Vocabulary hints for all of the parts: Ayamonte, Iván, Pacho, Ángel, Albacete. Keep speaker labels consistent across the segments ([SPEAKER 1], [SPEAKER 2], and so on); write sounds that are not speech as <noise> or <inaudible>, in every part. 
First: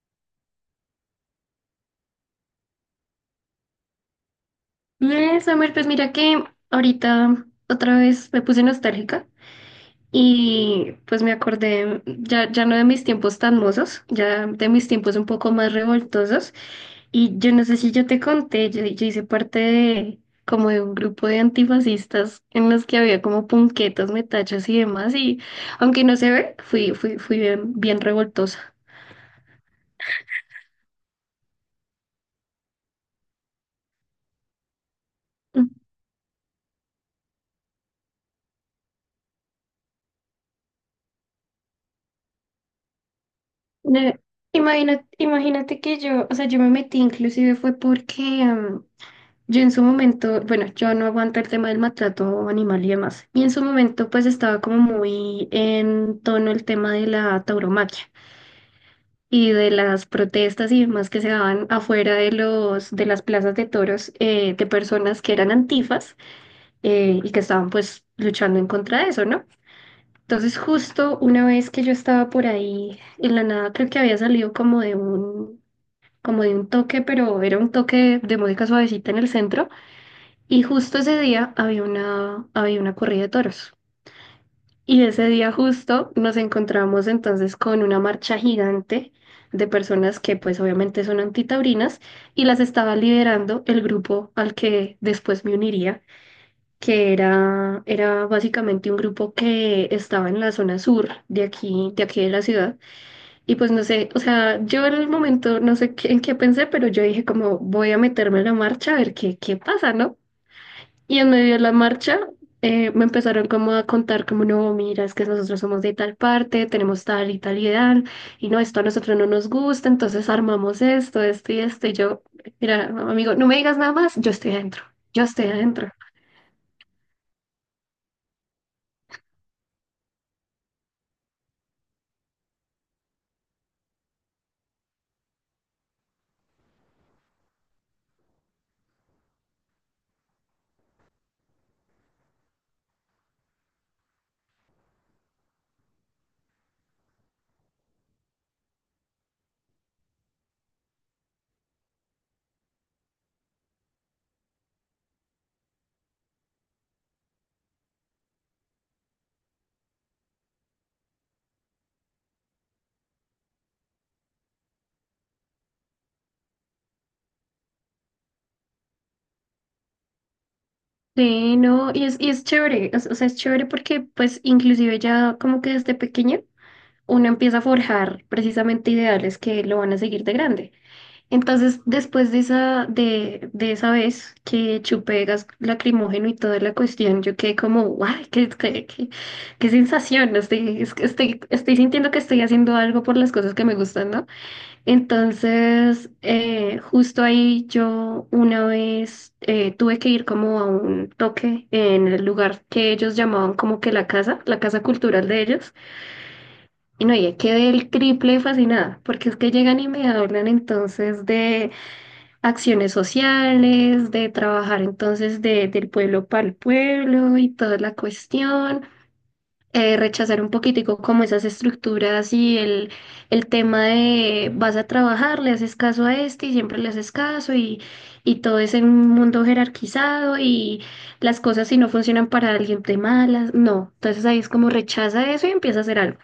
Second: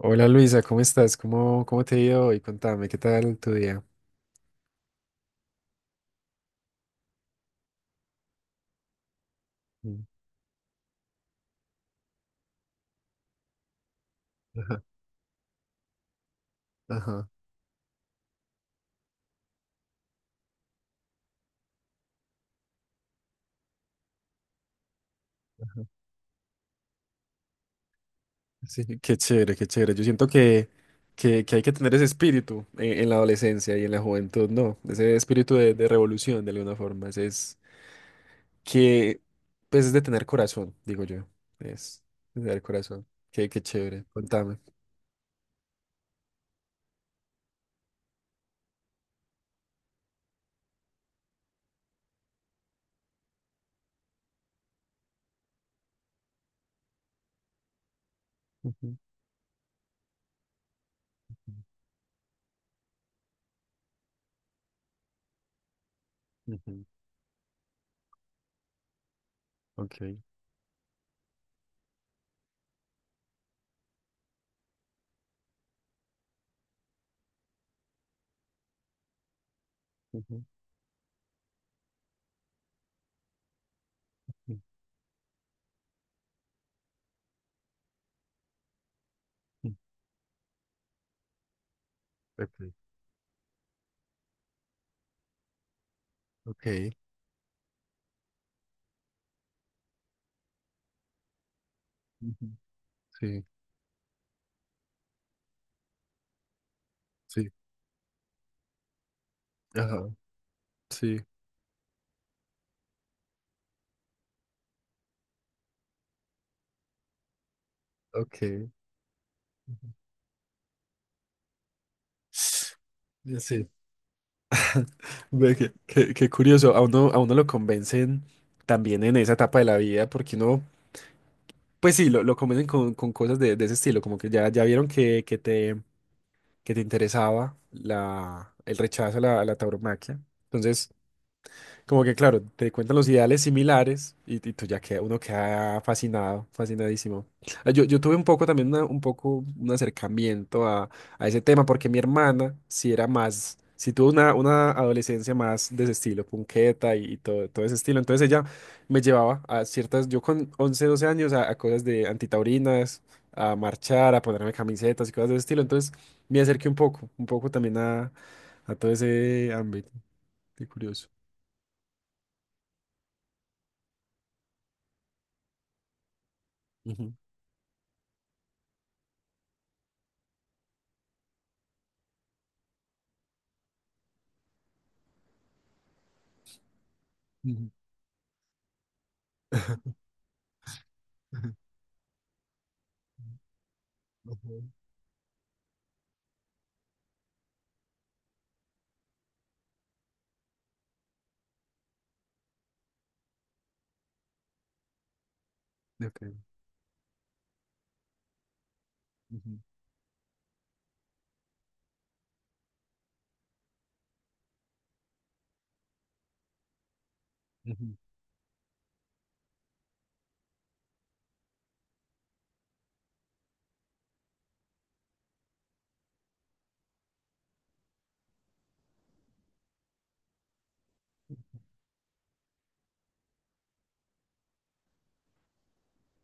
[SPEAKER 1] Hola Luisa, ¿cómo estás? ¿Cómo te ha ido hoy? Contame, ¿qué tal tu día?
[SPEAKER 2] Bien, Summer, pues mira que ahorita otra vez me puse nostálgica
[SPEAKER 1] Mm.
[SPEAKER 2] y pues me acordé ya, ya no de mis tiempos tan mozos, ya de
[SPEAKER 1] Ajá,
[SPEAKER 2] mis tiempos un poco más revoltosos.
[SPEAKER 1] ajá,
[SPEAKER 2] Y yo no sé si yo te conté, yo hice parte de como de un grupo de antifascistas en los que había como punquetas, metachos y demás. Y
[SPEAKER 1] ajá.
[SPEAKER 2] aunque no se ve, fui bien, bien revoltosa.
[SPEAKER 1] Sí, <laughs> qué chévere, qué chévere. Yo siento que hay que tener ese espíritu en la adolescencia y en la juventud, ¿no? Ese espíritu
[SPEAKER 2] Mm.
[SPEAKER 1] de revolución, de alguna forma. Que, pues, es de tener corazón, digo yo. Es de tener corazón. Qué chévere.
[SPEAKER 2] Eh,
[SPEAKER 1] Contame.
[SPEAKER 2] Imagina imagínate que yo, o sea, yo me metí inclusive fue porque. Yo en su momento, bueno, yo no aguanto el tema del maltrato animal y demás. Y en su momento, pues estaba como muy en tono el tema de la tauromaquia
[SPEAKER 1] Ujú,
[SPEAKER 2] y de las protestas y demás que se daban afuera de de las plazas de toros, de personas que eran antifas,
[SPEAKER 1] ujú.
[SPEAKER 2] y que estaban pues luchando en contra de eso, ¿no?
[SPEAKER 1] Ok.
[SPEAKER 2] Entonces, justo una vez que yo estaba por ahí, en la nada creo que había salido como de un toque, pero era un toque de música suavecita en el centro.
[SPEAKER 1] Ujú,
[SPEAKER 2] Y justo ese día había una corrida de toros.
[SPEAKER 1] ujú,
[SPEAKER 2] Y ese día justo nos encontramos entonces con una marcha gigante de
[SPEAKER 1] ujú.
[SPEAKER 2] personas que pues obviamente son antitaurinas y las
[SPEAKER 1] Ok,
[SPEAKER 2] estaba liderando el grupo al que después me uniría,
[SPEAKER 1] ok.
[SPEAKER 2] que era básicamente un grupo que estaba en la zona sur de aquí, de aquí de la
[SPEAKER 1] Ujú.
[SPEAKER 2] ciudad.
[SPEAKER 1] Sí.
[SPEAKER 2] Y pues no sé, o sea, yo en el momento no sé en qué pensé, pero yo dije
[SPEAKER 1] Sí.
[SPEAKER 2] como voy a meterme en la marcha a ver qué, qué pasa,
[SPEAKER 1] Ajá.
[SPEAKER 2] ¿no? Y
[SPEAKER 1] Sí.
[SPEAKER 2] en medio de la marcha, me empezaron como a contar como, no, mira, es que nosotros somos de tal parte, tenemos tal y tal y tal, y no,
[SPEAKER 1] Ok.
[SPEAKER 2] esto a nosotros no nos gusta, entonces armamos esto, esto y esto, y yo, mira, amigo,
[SPEAKER 1] Ya
[SPEAKER 2] no me
[SPEAKER 1] sé.
[SPEAKER 2] digas nada más, yo estoy
[SPEAKER 1] Ve, Qué,
[SPEAKER 2] adentro.
[SPEAKER 1] qué- qué curioso, a uno lo convencen también en esa etapa de la vida, porque uno, pues sí, lo convencen con cosas de ese estilo, como que ya, ya vieron que te interesaba la, el rechazo a la tauromaquia. Entonces, como que, claro, te cuentan los ideales similares y tú uno queda fascinado, fascinadísimo. Ah, yo tuve un poco también un acercamiento a ese tema porque mi hermana sí tuvo una adolescencia más de ese estilo, punqueta y todo ese estilo. Entonces ella me llevaba a ciertas, yo con 11 12 años, a cosas de antitaurinas, a marchar, a ponerme camisetas y cosas de ese estilo. Entonces me acerqué un poco también a todo ese ámbito. Qué curioso.
[SPEAKER 2] Sí, no, y es chévere, o sea, es chévere porque pues inclusive ya como que desde pequeño
[SPEAKER 1] Ujú.
[SPEAKER 2] uno empieza a forjar precisamente ideales que lo van a seguir de grande. Entonces, después de de esa vez que chupé gas lacrimógeno y toda la cuestión, yo quedé
[SPEAKER 1] Ujú.
[SPEAKER 2] como, guau, qué
[SPEAKER 1] <laughs>
[SPEAKER 2] sensación, ¿no? Estoy, es que estoy sintiendo que estoy haciendo algo por las cosas que me gustan, ¿no?
[SPEAKER 1] Ujú.
[SPEAKER 2] Entonces, justo ahí yo una vez, tuve que ir como a un toque en el lugar que ellos llamaban como que la casa cultural de ellos,
[SPEAKER 1] Ok.
[SPEAKER 2] y no, y quedé el triple fascinada, porque es que
[SPEAKER 1] Ujú,
[SPEAKER 2] llegan y me hablan entonces de acciones sociales, de trabajar entonces del pueblo para el pueblo y toda
[SPEAKER 1] ujú,
[SPEAKER 2] la cuestión, rechazar un poquitico como esas estructuras el tema de vas a trabajar, le haces caso a este y siempre le haces caso y todo es en un mundo jerarquizado y las cosas si no funcionan para alguien te malas, no, entonces ahí es como rechaza eso y empieza a hacer algo.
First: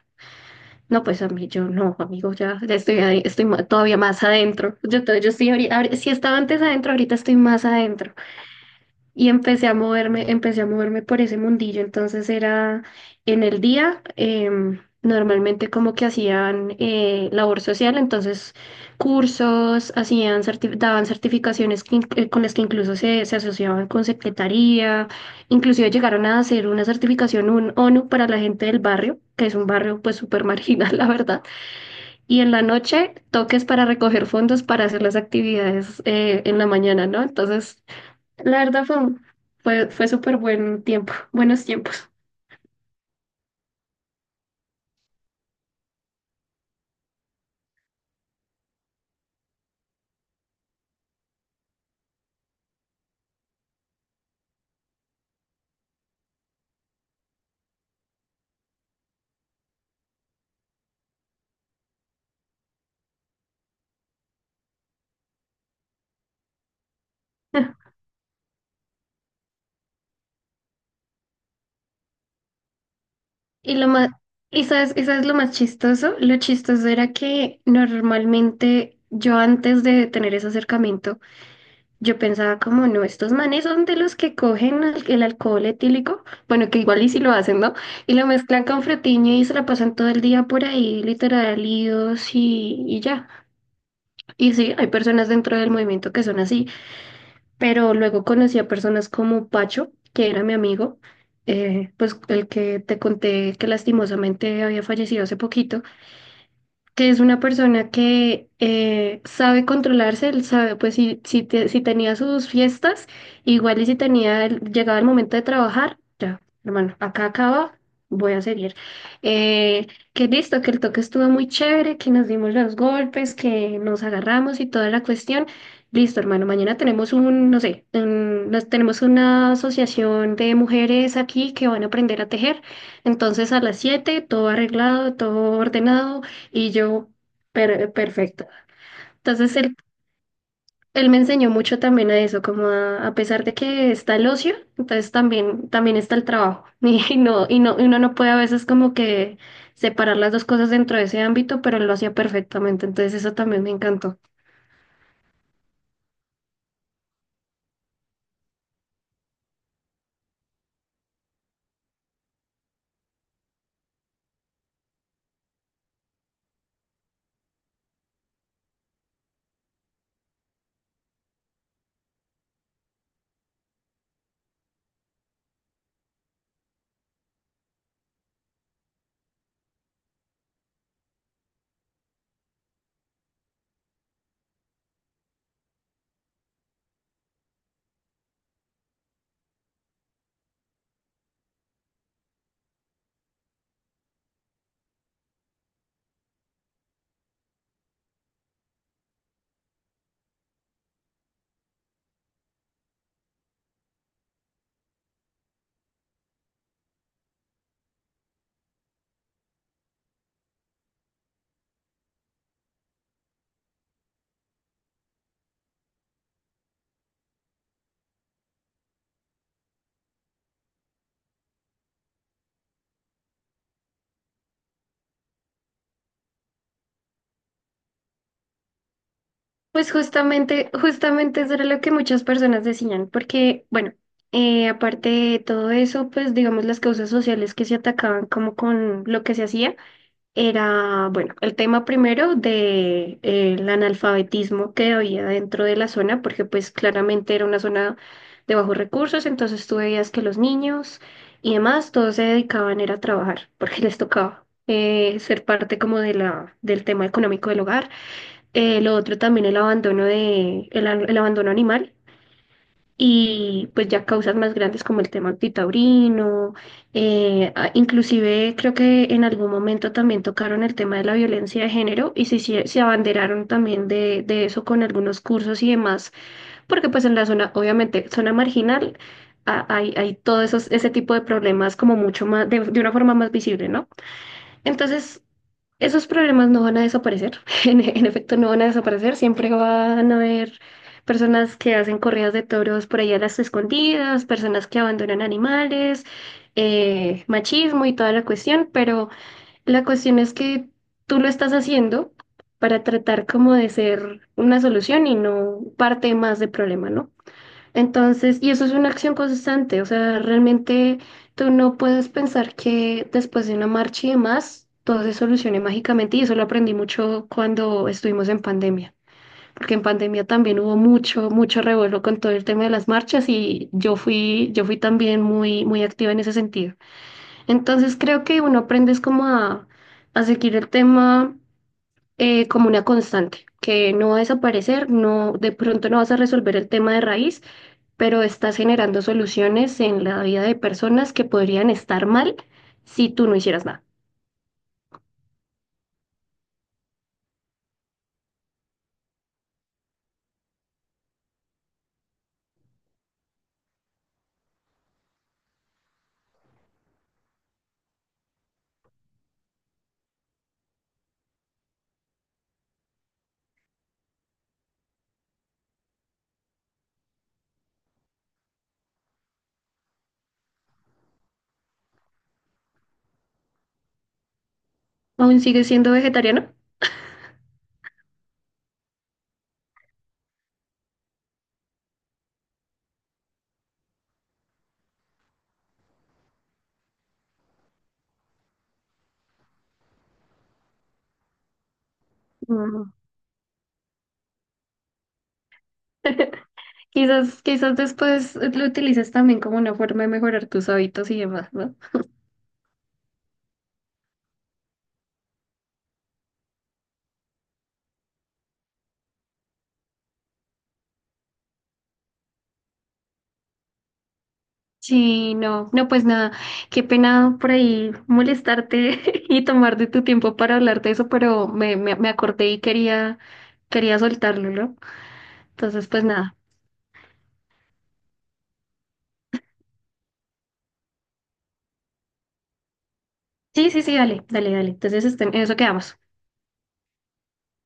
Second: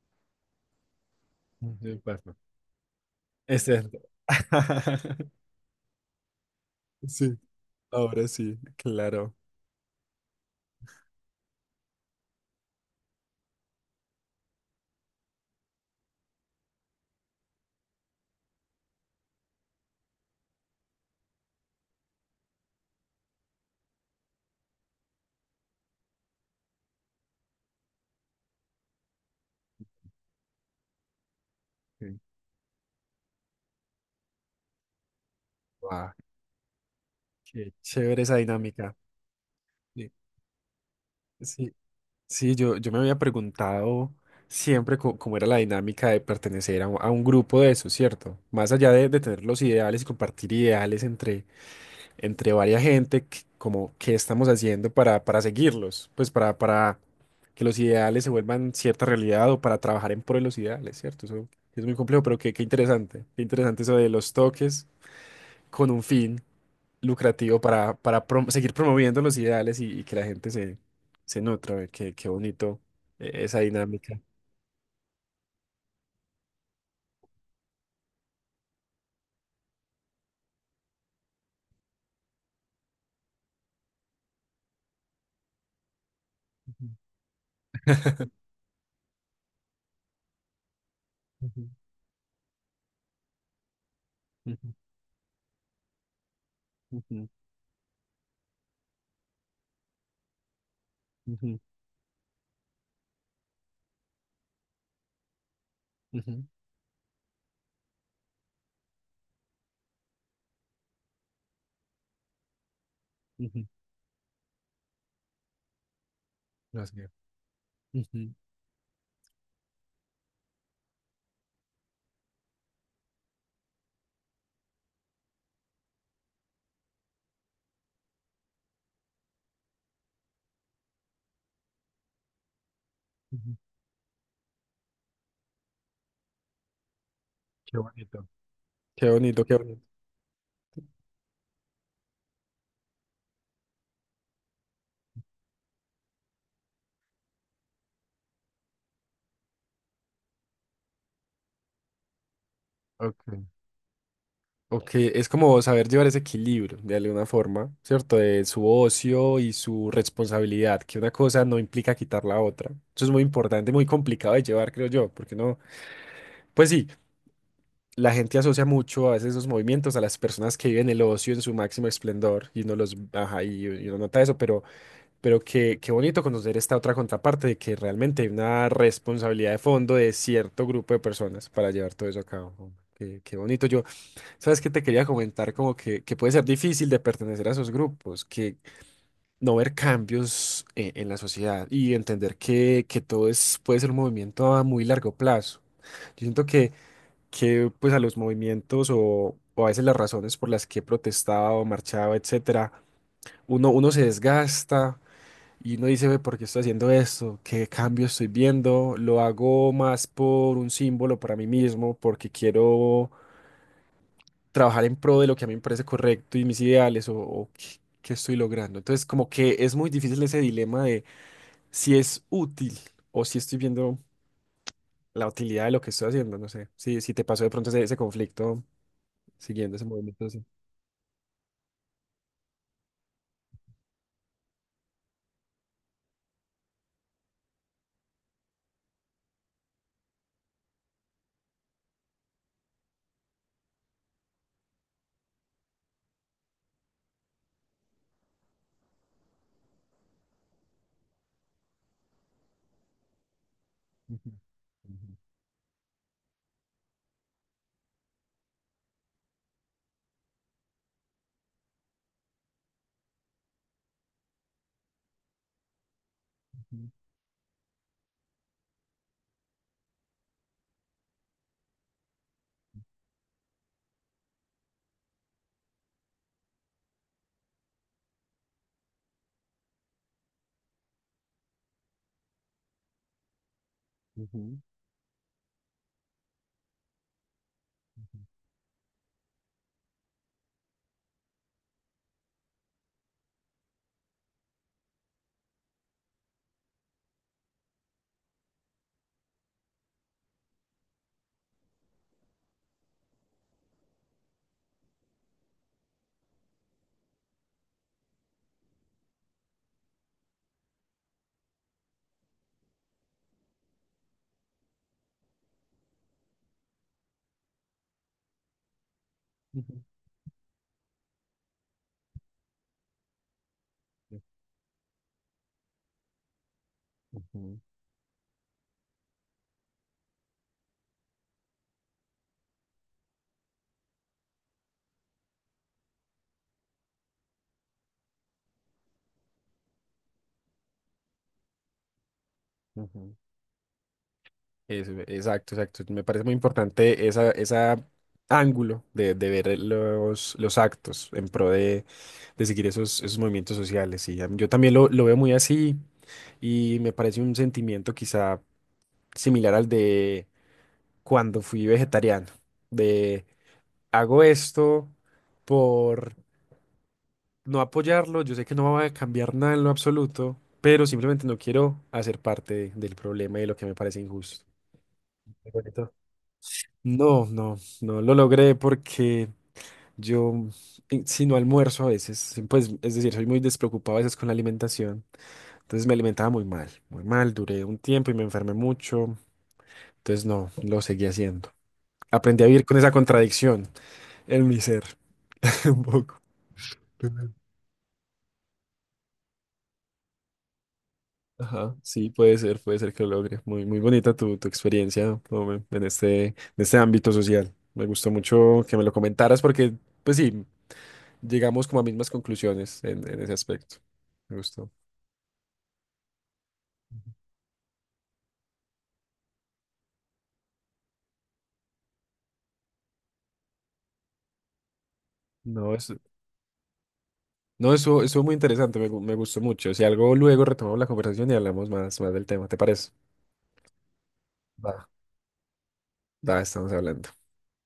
[SPEAKER 2] No, pues a mí yo no,
[SPEAKER 1] ujú,
[SPEAKER 2] amigo,
[SPEAKER 1] Batman.
[SPEAKER 2] ya estoy, estoy
[SPEAKER 1] Es
[SPEAKER 2] todavía
[SPEAKER 1] cierto.
[SPEAKER 2] más adentro. Yo, yo
[SPEAKER 1] <laughs>
[SPEAKER 2] estoy ahorita, si estaba antes adentro, ahorita estoy
[SPEAKER 1] Sí,
[SPEAKER 2] más adentro.
[SPEAKER 1] ahora sí,
[SPEAKER 2] Y
[SPEAKER 1] claro.
[SPEAKER 2] empecé a moverme por ese mundillo. Entonces era en el día, normalmente como que hacían, labor social, entonces cursos, hacían, daban certificaciones con las que incluso se asociaban con secretaría. Inclusive llegaron a hacer una certificación un ONU para la gente del barrio, que es un barrio pues súper marginal, <laughs> la verdad,
[SPEAKER 1] Sí.
[SPEAKER 2] y en la noche, toques para recoger fondos para hacer las actividades,
[SPEAKER 1] Guau,
[SPEAKER 2] en la mañana, ¿no?
[SPEAKER 1] qué
[SPEAKER 2] Entonces,
[SPEAKER 1] chévere esa
[SPEAKER 2] la verdad
[SPEAKER 1] dinámica.
[SPEAKER 2] fue, fue
[SPEAKER 1] Sí,
[SPEAKER 2] súper buen tiempo, buenos
[SPEAKER 1] sí,
[SPEAKER 2] tiempos.
[SPEAKER 1] sí, yo me había preguntado siempre cómo era la dinámica de pertenecer a un grupo de eso, ¿cierto? Más allá de tener los ideales y compartir ideales entre varias gente, como qué estamos haciendo para seguirlos, pues para que los ideales se vuelvan cierta realidad o para trabajar en pro de los ideales, ¿cierto? Eso es muy complejo, pero qué interesante, qué interesante eso de los toques con un fin lucrativo
[SPEAKER 2] <laughs>
[SPEAKER 1] para seguir promoviendo los ideales y que la gente se nutra, ve, qué bonito, esa
[SPEAKER 2] Y lo más,
[SPEAKER 1] dinámica.
[SPEAKER 2] y sabes lo más chistoso, lo chistoso era que normalmente yo antes de tener ese acercamiento, yo pensaba como, no, estos manes son de los que cogen alcohol etílico, bueno, que igual y si lo hacen, ¿no? Y lo mezclan con frutiño y se la pasan todo el día por ahí, literal,
[SPEAKER 1] Ujú,
[SPEAKER 2] líos y ya. Y
[SPEAKER 1] ujú,
[SPEAKER 2] sí, hay personas dentro del movimiento que son así, pero luego conocí a personas como Pacho, que era mi amigo,
[SPEAKER 1] ujú, ujú,
[SPEAKER 2] pues el que te conté que lastimosamente había fallecido hace poquito,
[SPEAKER 1] ujú,
[SPEAKER 2] que es una persona que, sabe controlarse, él sabe, pues si, si tenía sus fiestas,
[SPEAKER 1] ujú.
[SPEAKER 2] igual y si tenía, llegaba el momento de trabajar, ya,
[SPEAKER 1] No
[SPEAKER 2] hermano,
[SPEAKER 1] sé.
[SPEAKER 2] acá acaba,
[SPEAKER 1] Ujú,
[SPEAKER 2] voy a seguir. Eh, que listo, que el toque estuvo muy chévere, que nos dimos los golpes, que nos agarramos y toda la cuestión. Listo, hermano, mañana tenemos un, no sé, tenemos una asociación de mujeres aquí que van a aprender a tejer. Entonces
[SPEAKER 1] ujú.
[SPEAKER 2] a las 7 todo arreglado, todo ordenado y yo,
[SPEAKER 1] Qué bonito.
[SPEAKER 2] perfecto.
[SPEAKER 1] Qué bonito,
[SPEAKER 2] Entonces
[SPEAKER 1] qué bonito.
[SPEAKER 2] él me enseñó mucho también a eso, como a pesar de que está el ocio, entonces también, también está el trabajo. <laughs> Y no, y no, y uno no puede a veces como que separar las dos cosas dentro de ese ámbito, pero él lo hacía perfectamente. Entonces eso
[SPEAKER 1] Ok.
[SPEAKER 2] también me encantó.
[SPEAKER 1] Ok, es como saber llevar ese equilibrio de alguna forma, ¿cierto? De su ocio y su responsabilidad, que una cosa no implica quitar la otra. Eso es muy importante, muy complicado de llevar, creo yo, porque no, pues sí, la gente asocia mucho a veces esos movimientos a las personas que viven el ocio en su máximo esplendor y uno los, ajá, y uno nota eso, pero qué bonito conocer esta otra contraparte de que realmente hay una responsabilidad de fondo de cierto grupo de personas para llevar todo eso a cabo. Qué bonito. ¿Sabes qué te quería comentar? Como que puede ser difícil de pertenecer a esos grupos, que no ver cambios, en la sociedad y entender que todo es, puede ser un movimiento a muy largo plazo. Yo siento que pues a los movimientos o a veces las razones por las que he protestado, marchado, etcétera, uno se desgasta y uno dice, ve, ¿por qué estoy haciendo esto? ¿Qué cambio estoy viendo? Lo hago más por un símbolo para mí mismo, porque quiero trabajar en pro de lo que a mí me parece correcto y mis ideales o qué estoy logrando. Entonces, como que es muy difícil ese dilema de si es útil o si estoy viendo la utilidad de lo que estoy haciendo. No sé, si te pasó de pronto ese conflicto siguiendo ese
[SPEAKER 2] Pues
[SPEAKER 1] movimiento así.
[SPEAKER 2] justamente, justamente eso era lo que muchas personas decían, porque, bueno, aparte de todo eso, pues digamos las causas sociales que se atacaban como con lo que se hacía era, bueno, el tema primero de, el analfabetismo que había dentro de la zona, porque pues claramente era una zona de bajos recursos, entonces tú veías que los niños y demás, todos se dedicaban era a trabajar, <laughs> porque les
[SPEAKER 1] Ujú,
[SPEAKER 2] tocaba.
[SPEAKER 1] ujú,
[SPEAKER 2] Ser parte como de la, del tema económico del hogar. Lo otro también el abandono el abandono animal, y pues ya causas más grandes como el tema antitaurino, inclusive creo que en algún momento también tocaron el tema de la violencia de género se abanderaron también de eso con algunos cursos y demás, porque pues en la zona, obviamente, zona marginal, hay todo esos, ese tipo de problemas como mucho más, de una forma más visible, ¿no?
[SPEAKER 1] ujú,
[SPEAKER 2] Entonces. Esos problemas no van a desaparecer, <laughs> en efecto no van a desaparecer, siempre van a haber personas que hacen corridas de toros por ahí a las escondidas, personas que abandonan animales, machismo y toda la cuestión, pero la cuestión es que tú lo estás haciendo para tratar como de ser una solución y no parte más del problema, ¿no? Entonces, y eso es una acción constante, o sea, realmente tú no puedes pensar que después de una marcha y demás, todo se solucione mágicamente, y eso lo aprendí mucho cuando estuvimos en pandemia, porque
[SPEAKER 1] ujú,
[SPEAKER 2] en pandemia también hubo mucho, mucho revuelo con todo el tema de las marchas y yo fui también muy, muy activa en ese sentido.
[SPEAKER 1] ujú,
[SPEAKER 2] Entonces, creo que uno aprende es como a seguir el tema, como una constante, que no va a desaparecer, no, de pronto no vas a resolver el tema de raíz pero estás generando soluciones en la vida de personas que podrían estar mal si
[SPEAKER 1] ujú.
[SPEAKER 2] tú no hicieras nada.
[SPEAKER 1] Eso, exacto, exacto. Me parece muy importante esa ángulo de ver los actos en pro de seguir esos movimientos sociales. Y yo también lo veo muy así y me parece un sentimiento quizá similar al de cuando fui vegetariano, de hago esto por no apoyarlo, yo sé que no va a cambiar nada en lo absoluto, pero simplemente no quiero hacer parte del problema y de lo que me parece injusto.
[SPEAKER 2] ¿Aún
[SPEAKER 1] Muy
[SPEAKER 2] sigues siendo
[SPEAKER 1] bonito.
[SPEAKER 2] vegetariano?
[SPEAKER 1] No, no, no lo logré porque yo, si no almuerzo a veces, pues es decir, soy muy despreocupado a veces con la alimentación. Entonces me alimentaba muy mal, duré un tiempo y me enfermé mucho, entonces no, lo seguí haciendo. Aprendí a vivir con esa
[SPEAKER 2] Mm.
[SPEAKER 1] contradicción en mi ser, <laughs> un poco.
[SPEAKER 2] <laughs> Quizás, quizás después lo utilices también como una forma de mejorar tus hábitos y demás,
[SPEAKER 1] Ajá,
[SPEAKER 2] ¿no?
[SPEAKER 1] sí, puede ser que lo logre. Muy, muy bonita tu experiencia, ¿no?, en este ámbito social. Me gustó mucho que me lo comentaras porque, pues sí, llegamos como a mismas conclusiones en ese aspecto. Me gustó.
[SPEAKER 2] Sí, no, no, pues nada, qué pena por ahí molestarte <laughs> y tomar de tu tiempo para hablar de eso, pero me acordé y quería, quería soltarlo, ¿no?
[SPEAKER 1] No,
[SPEAKER 2] Entonces,
[SPEAKER 1] eso,
[SPEAKER 2] pues nada.
[SPEAKER 1] no, eso muy interesante, me gustó mucho. Si algo, luego retomamos la conversación y hablamos más, más del tema, ¿te parece?
[SPEAKER 2] Sí, sí, sí, dale, dale, dale.
[SPEAKER 1] Va.
[SPEAKER 2] Entonces, en eso quedamos.
[SPEAKER 1] Da, estamos hablando.